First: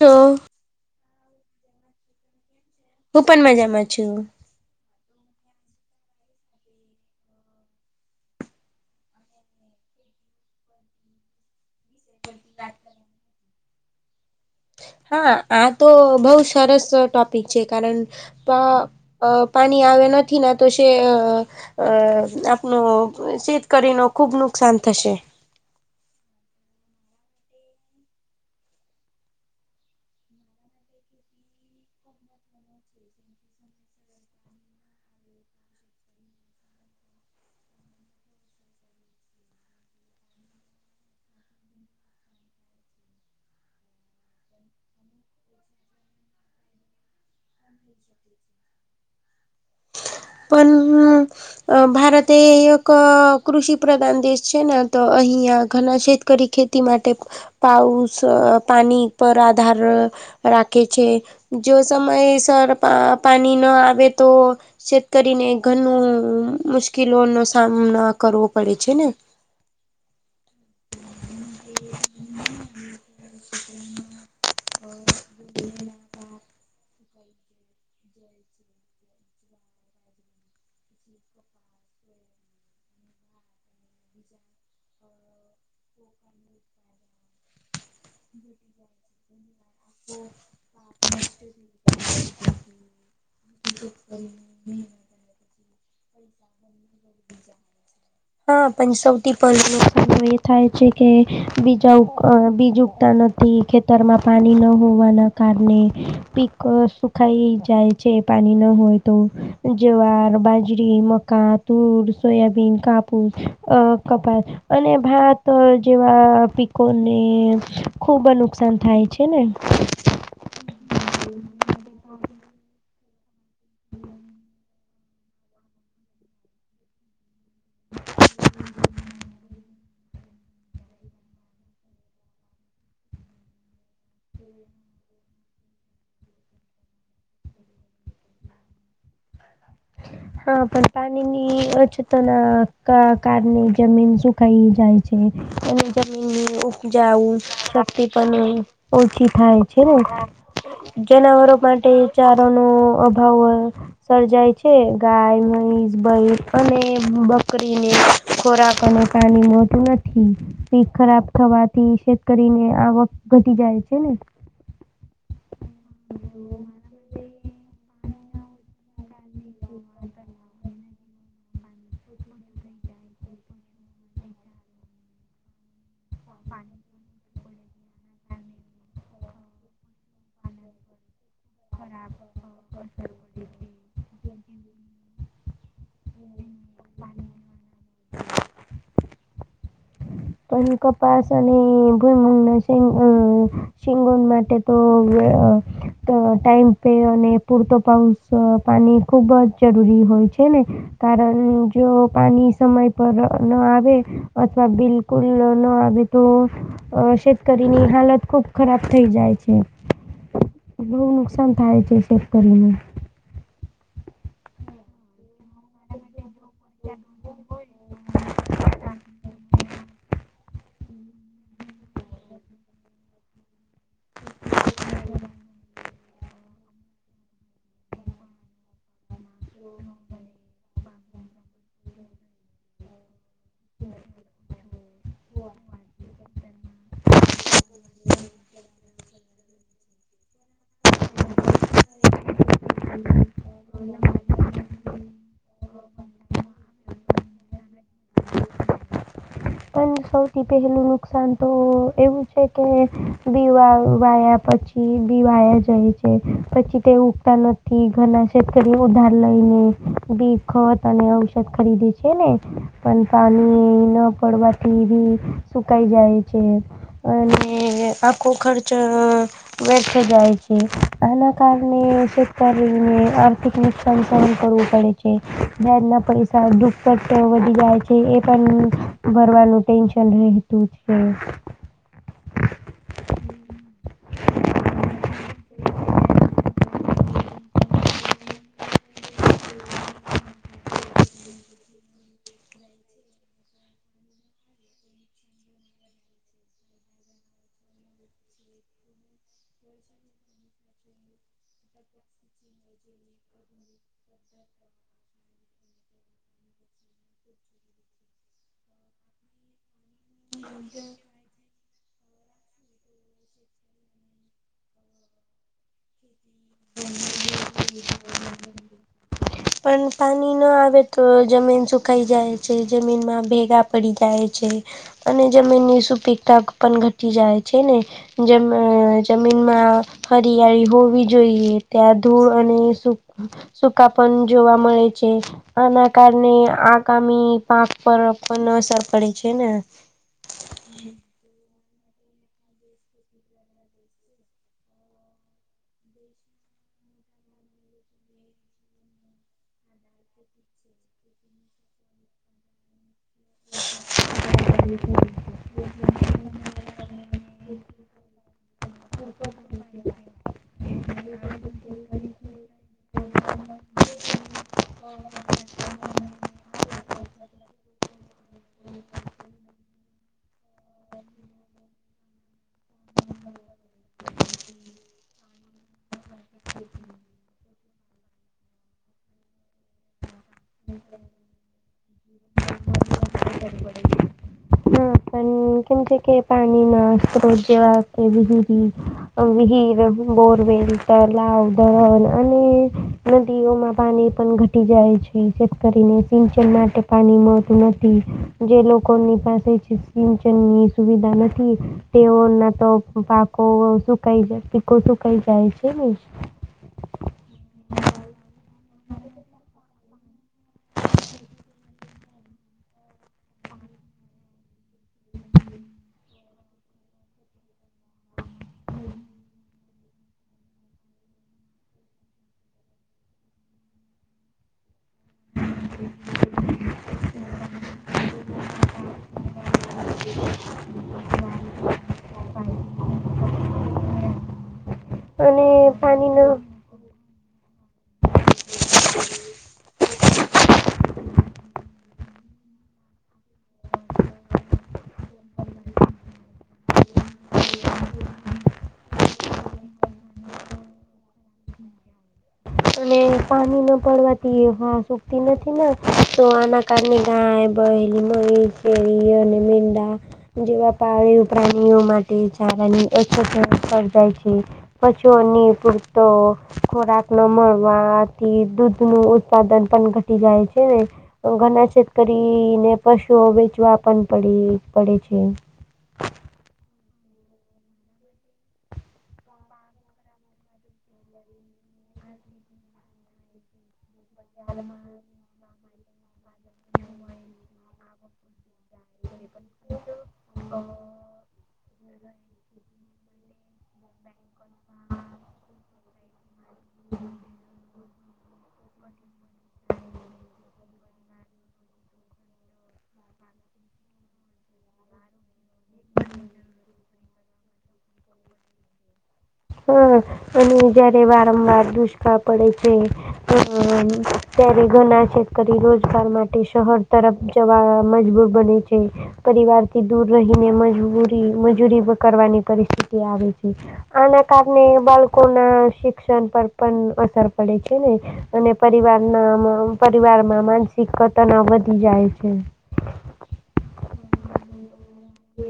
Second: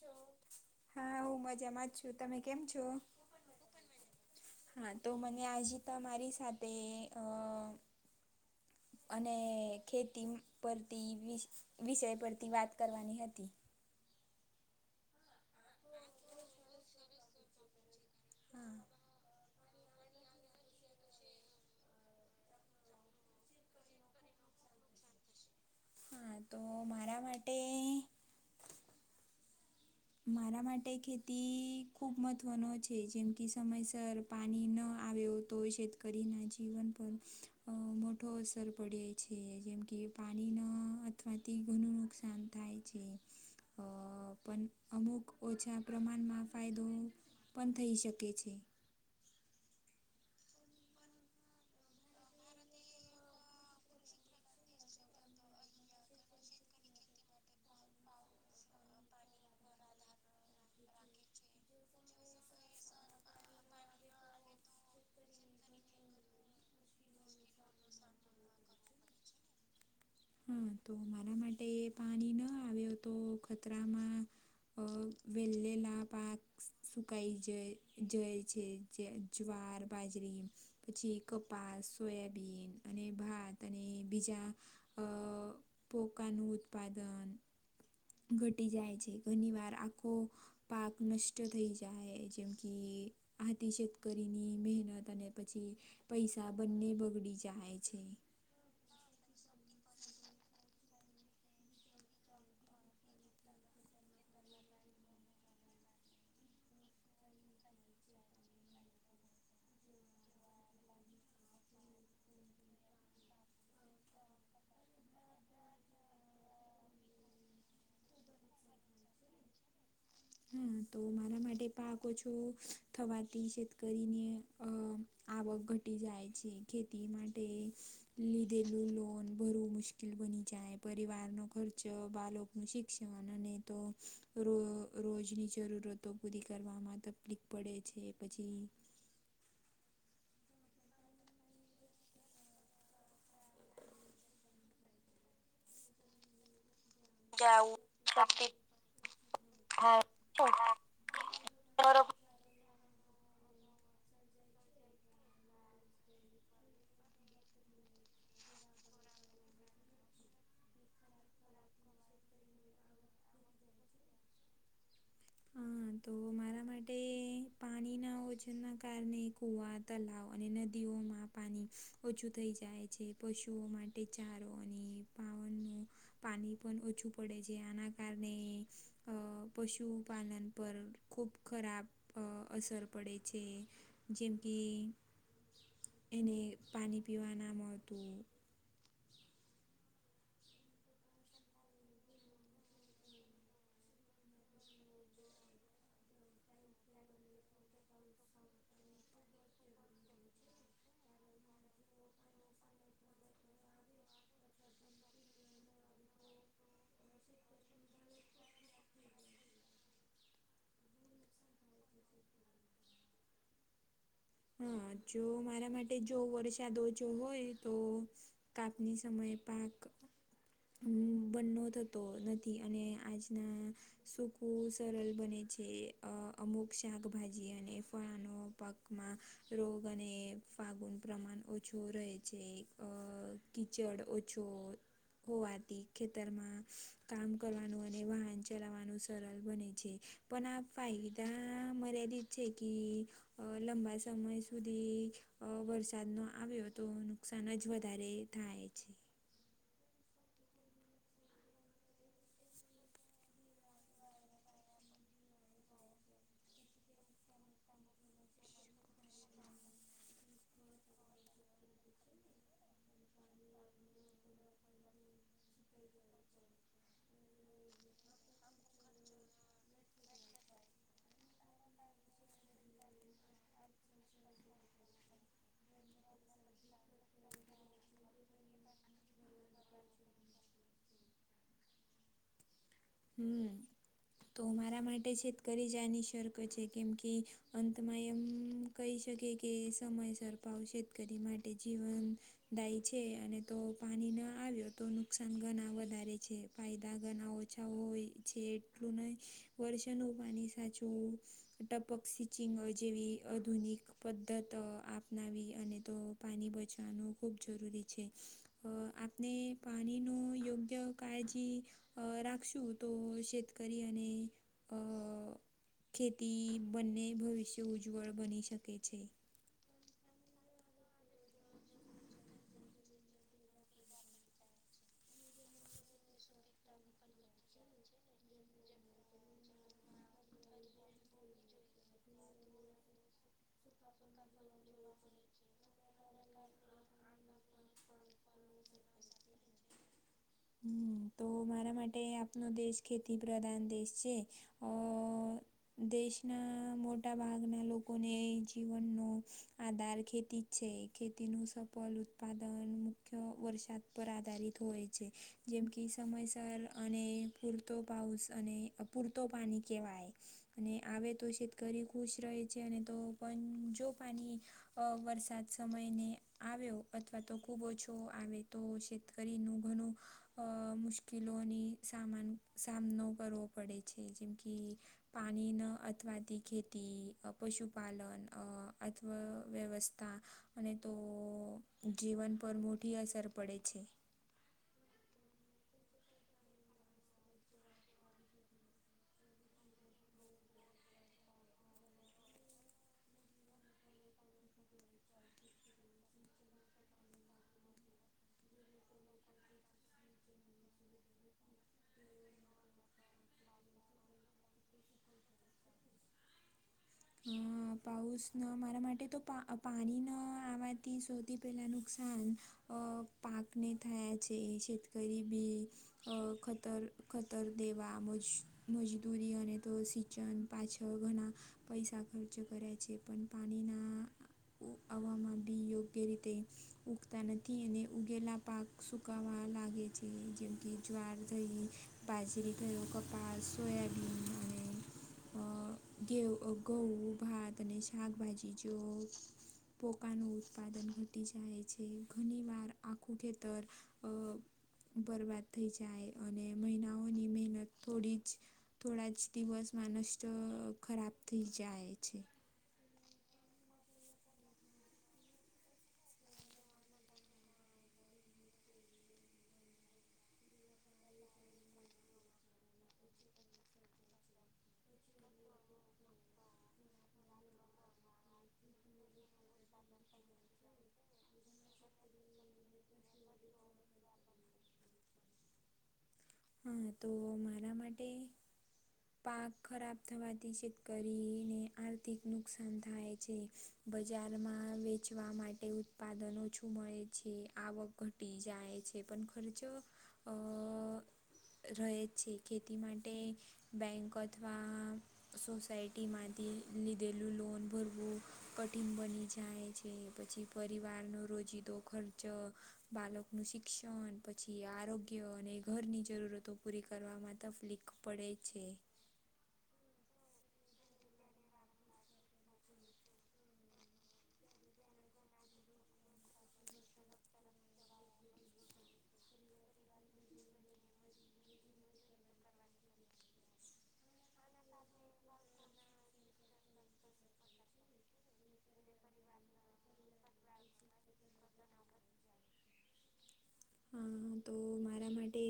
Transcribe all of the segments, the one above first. તો હા હું મજામાં જ છું તમે કેમ છો? હું પણ મજામાં છું. હા તો મને આજે તમારી સાથે અ અને ખેતી પરતી વિ વિષય પરથી વાત કરવાની હતી. હા આ તો બહુ સરસ ટોપિક છે કારણ હા અ પાણી આવે્યા નથી ના તો છે. અ આપનો શીતકરી નો ખુબ નુકસાન થશે. હા તો મારા માટે મારા માટે ખેતી ખૂબ મહત્ત્વનો છે જેમ કે સમયસર પાણી ન આવ્યો તો શેતકરીને જીવન પર અ મોટો અસર પડે. છે જેમ કે પાણીના આથવાથી ઘણું નુકસાન થાય છે. અ પણ અમુક ઓછા પ્રમાણમાં ફાયદો પણ થઈ શકે છે. પણ હમ અ ભારતએ એક કૃષિ પ્રધાન દેશ છે ને તો અહીંયા ઘણા શેતકરી ખેતી તે માટે પાઉસ પાણી પર આધાર રાખે છે જો સમયસર અ પાણી ન આવે તો કરીને ઘણુ મુશ્કેલો નો સામનો કરવો પડે છે ને હા તો મારા માટે પાણી ન આવ્યો તો ખતરામાં અ વેલે [unintelligible] ના પાક સુકાઈ જઈ જઈ છે જે જુંવાર બાજરી પછી કપાસ, સોયાબીન અને ભાત અને બીજા અ પોકનું ઉત્પાદન ઘટી જાય છે ઘણી વાર આ ખો પાક નષ્ટ થઈ જાય જેમ કે આથી [unintelligible] કરીને મહેનત અને પછી પૈસા બંને બગડી જાય છે. હા પણ સૌથી પહેલા [unintelligible] એ થાય છે. કે બીજા બીજ ઉગતા નથી ખેતરમાં પાણી ન હોવાના કારણે પીક સુખાઈ જાય છે. પાણી ન હોય તો જુંવાર બાજરી મકાતૂર, સોયાબીન, કાપુ અ કપાસ અને ભાત જેવા પાકોને ખુબ નુકસાન થાય છે ને હા તો મારા માટે પાક ઓછો થવાથી શતકરીને અ આવક ઘટી જાય છે ખેતી માટે લીધેલું લોન ભરવું મુશ્કેલ બની જાય પરિવારનો ખર્ચ બાળકનું શિક્ષણ અને તો રોજની જરૂરતો પૂરી કરવામાં તકલીફ પડે છે પછી [inaudible] હા પણ પાણીની અછતોના કારણે જમીન સુકાઈ જાય. છે, અને જમીન ઉપજાવું શક્તિ પણ ઓછી થાય છે ને જનાવરો માટે ચારો નો અભાવ સર્જાય છે. છે ગાય મહીસ [unintelligible] અને [unintelligible] ખોરાક અને પાણી મોટું. પાક ખરાબ થવાથી શેત કરીરી ને આવક ઘટી જાય છે ને. હા તો ખરાબ મારા માટે પાણીના ઓજના કારણે કુવા, તળાવ અને નદીઓમાં પાણી ઓછું થઈ જાય છે પશુઓ માટે ચારો અને પાવનનું પાણી પણ ઓછું પડે છે. આના કારણે પશુપાલન પર ખૂબ ખરાબ અસર પડે છે જેમ કે એને પાણી પીવા ના મળતું. પણ કપાસ અને ભૂઈમ ના [unintelligible] શિંગોન માટે તો તો ટાઈમે અને પૂરતો પાઉસ પાણી ખુબ જ જરૂરી હોય છે ને. કારણ જો પાણી સમય પર ન આવે અથવા બિલ બિલકુલ ન આવે તો અ શેતકરીની હાલત ખુબ ખરાબ થઈ જાય છે. બવુ નુકસાન થાય છે શેતકરીને. હા જો મારા માટે જો વર્ષ વરસાદ ઓછો હોય તો કાપની સમયે પાક હમ બન્નો થતો નથી અને આજના સૂકું સરલ બને છે અ અમુક શાકભાજી અને ફળાનો પક માં રોગ અને ફાગુન પ્રમાન ઓછું રહે છે અ કિચડ ઓછો કુવાથી ખેતરમાં કામ કરવાનું અને વાહન ચલાવવાનો સરળ બને છે પણ આ ફાયદા મર્યાદિત છે કે લંબા સમય સુધી વરસાદનો આવ્યો તો નુકસાન જ વધારે થાય છે. પણ સૌથી પહેલું નુકસાન તો એવું છે કે બીવા વાયા પછી [unintelligible] બીવાયા જાય છે પછી તે ઉગતા નથી ઘના શતકરી ઉધાર લઈને. દેખત અને ઔષધ ખરીદે છે ને પન પાણી ન પડવાથી ભી સુકાઈ જાય છે. અને આખો ખર્ચ વ્યર્થ જાય છે એના કારને શેતકારીની આર્થિકની સંસહન કરવું પડે છે. વ્યાજના પૈસા દુકટ વધી જાય છે એ પન ભરવાનું ટેન્શન રહેતું છે. હમ તો મારા માટે છેત કરી જાની શરક છે કેમ કે અંતમાં એમ કહી શકીએ કે સમયસર ભાવ શેતકરી માટે જીવન દાય છે અને તો પાણી ન આવ્યો તો નુકસાન ઘના વધારે છે ફાયદા ઘના ઓ ઓછા હોય છે એટલું નહીં વર્ષાનું પાની સાચવું. ટપક સિચિંગો જેવી અધુનિક પદ્ધત આપનાવી અને તો પાની બચાવાનું ખૂબ જરૂરી છે. અ આપને પાણીનો યોગ્ય કાળજી અ રાખ ખશું તો શેતકરી અને અ ખેતી બંને ભવિષ્ય ઉજવળ બની શકે છે. પન પાની ન આવે તો જમીન સુકાઈ જાય છે જમીનમાં ભેગ ગા પડી જાય છે અને જમીનની સુપિકા પન ઘટી જાય છે ને? જમ જમીનમાં હરિયાળી હોવી. જોઈએ ત્યાં ધૂળ અને સુક સુકા પણ જોવા મળે છે અના કારને આગામી પાક પર પન અસર પડે છે ને? હમ તો મારા માટે આપનો દેશ ખેતી પ્રધાન દેશ છે. અ દેશના મોટા ભાગના લોકોને જીવનનો આધાર ખેતી છે. ખેતીનું સફલ ઉત્પાદન મુખ્ય વરસાદ પર આધારિત હોય છે. જેમ કે સમયસર અને પૂરતો પાઉસ અને અપૂરતો પાની કહેવાય. અને આવે તો શેતકરી ખુશ રહે છે અને તો પન જો પાની અ વરસાદ સમયને આવ્યો અથવા તો ખૂબ ઓછો આવે તો શેત કરીનું ઘનું અ મુશ્કેલોની સામાન સામનો કરવો પડે છે. જેમ કે પાની ન અથવાથી ખેતી અ પશુ પાલન અ અથવ વ્યવસ્થા અને તો જીવન પર મોટી અસર પડે છે. હમ કેમ કે કે પાનીના સ્ત્રોત જેવા [unintelligible] અ વિહીર, બોરવેલ, તલાવ, દન અને નદીઓમાં પાની પન ઘટી જાય છે જેથ કરીને સિંચન માટે પાની માં તે નથી જે લોકોની પાસે સિંચનની સુવિધા નથી. તેઓના તો પાકો સુકાઈ જાય પીકો સુકાઈ જાય છે ને? હહ પાઉસ ન મારા માટે તો પા અ પાણી ન આવવાથી સૌથી પહેલાનું નુકસાન અ પાકને થયા છે શેતકરી બી અ ખતર ખતર દેવા મજ મજદૂરીઓ ને તો શી ચન પાછળ ઘણા પૈસા ખર્ચ કરે છે પણ પાણીના આવવામાં બી યોગ્ય રીતે ઊગતા નથી અને ઉગેલા પાક સુકાવા લાગે છે જેમ કે જ્વાર થઇ બાજરી [unintelligible] કપાસ સોયાબીન અને અને ઘેવ પાણીનો ગઉ ભાત અને શાકભાજી જો પોકાનું ઉત્પાદન ઘટી જાય છે ઘની વાર આખું ખેતર અ બરબાદ થઈ જાય અને મહિનાઓની મહેનત થોડી જ થોડા જ દિવસમાં નષ્ટ ખરાબ થઈ જાય છે. અને પાની ન પડવાથી હહ સુકતી નથી ને તો આના કારણે ગાય પહેલી મમી ફેરી અને મીંડા જેવા પાડીઓ પ્રાણીઓ માટે ચારાની અછત સર્જાય છે. પછો ની પૂરતો ખોરાક ન મળ માંથી દૂધ નું ઉત્પાદન પણ ઘટી જાય છે ને ઘણા છેતકરીને પશુઓ વેચવા પણ પડી પડે છે. હા તો મારા માટે પાક ખરાબ થવાથી છેત કરીનેઆર્થિક નુકસાન થાય છે. બજારમાં વેચવા માટે ઉત્પાદન ઓછું મળે છે આવક ઘટી જાય છે. છે પણ ખર્ચો અ રહે જ છે ખેતી માટે બેંક અથવા સોસાયટીમાંથી લીધેલું લોન ભરવું. કઠિન બની જાય છે પછી પરિવારનો રોજિદો ખર્ચ બાળક નું શિક્ષણ પછી આરોગ્ય અને ઘરની જરૂરતો પૂરી કરવામાં તકલીફ પડે છે. હમ્મ અને જયારે વારંવાર દુષ્કાળ પડે છે. [unintelligible] ત્યારે ઘણા [unintelligible] રોજગાર માટે શહેર તરફ જવા મજબૂર બને છે. પરિવાર થી દૂર રહીને મજબૂરી મજૂરી કરવાની પરિસ્થિતિ આવે છે. આના કારણે બાળકો ના શિક્ષણ પર પણ અસર પડે છે ને અને પરિવાર ના પરિવારમાં માનસિક ઘટનો વધી જાય છે. હા તો મારા માટે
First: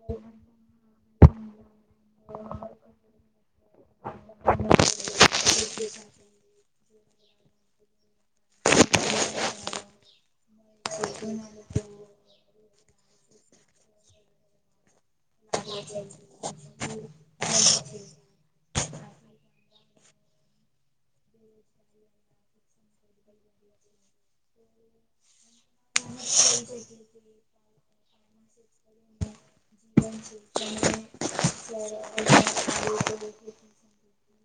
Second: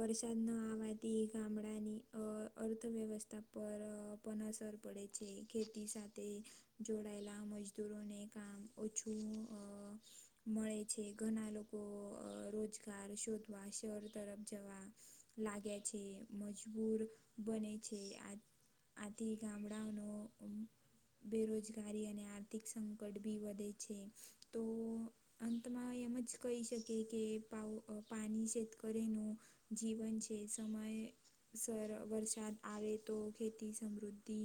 વરસાદ ન આવવાથી ગામડાની અ અર્થવ્યવસ્થા પર પણ અસર પડે છે ખેતી સાથે જોડાયેલા મજદૂરોને કામ ઓછું અ મળે છે ઘણા લોકો રોજગાર શોધવા શહેર તરફ જવા લાગે છે. મજબૂર બને છે આ આથી ગામડાઓનો બેરોજગારી અને આર્થિક સંકટ ભી વધે છે. તો અંતમાં એમ જ કહી શકી એ કે પાઉ પાણી શેતકરી નું જીવન જે સમયે સર વરસાદ આ આવે તો ખેતી સમૃદ્ધિ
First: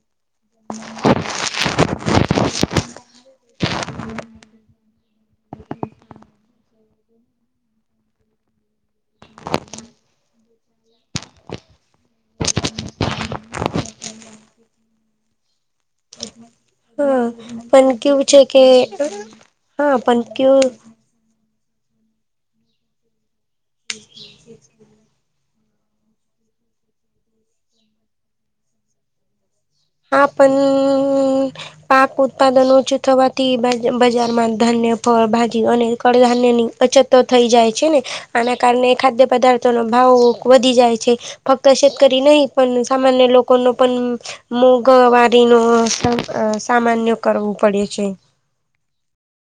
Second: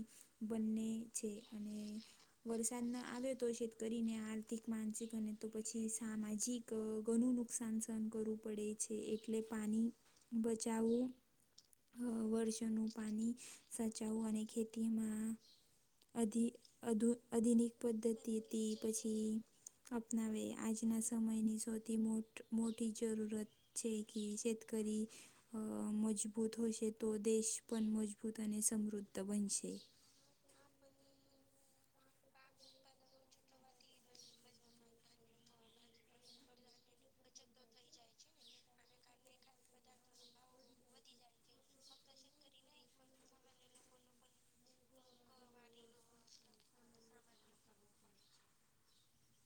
બંને છે અને વરસાદ ના આવે તો શેત કરીને આર્થિક માનસિક અને તો પછી સામાજિક ઘણું નુકસાન સહન કરવું પડે છે એટલે પાણી બચાવવું વર [unintelligible] નું પાણી સાચાવું અને ખેતીમાં [unintelligible] અધુ હા આધુનિક પણ કેવું છે કે પદ્ધતિતી પછી હા પણ અપનાવે કેવું આજના સમયની શોધ થી મો મોટી જરૂરત છે કે શેતકરી મજબૂત હોશે તો દેશ પણ મજબૂત અને સમૃદ્ધ બનશે. હા પણ પાક ઉત્પાદન ઓછું થવાથી બજાર માં ધાન્ય ફળ ભાજી અને કડધાાન્યની અછતો થઈ જાય છે ને આના કારણે ખાદ્ય પદાર્થો નો ભાવ વધી જાય છે. ફક્ત શેતકરી નહી પણ સામાન્ય લોકોનો પણ મોંઘવારીનો સામાન્ય કરવો પડે છે.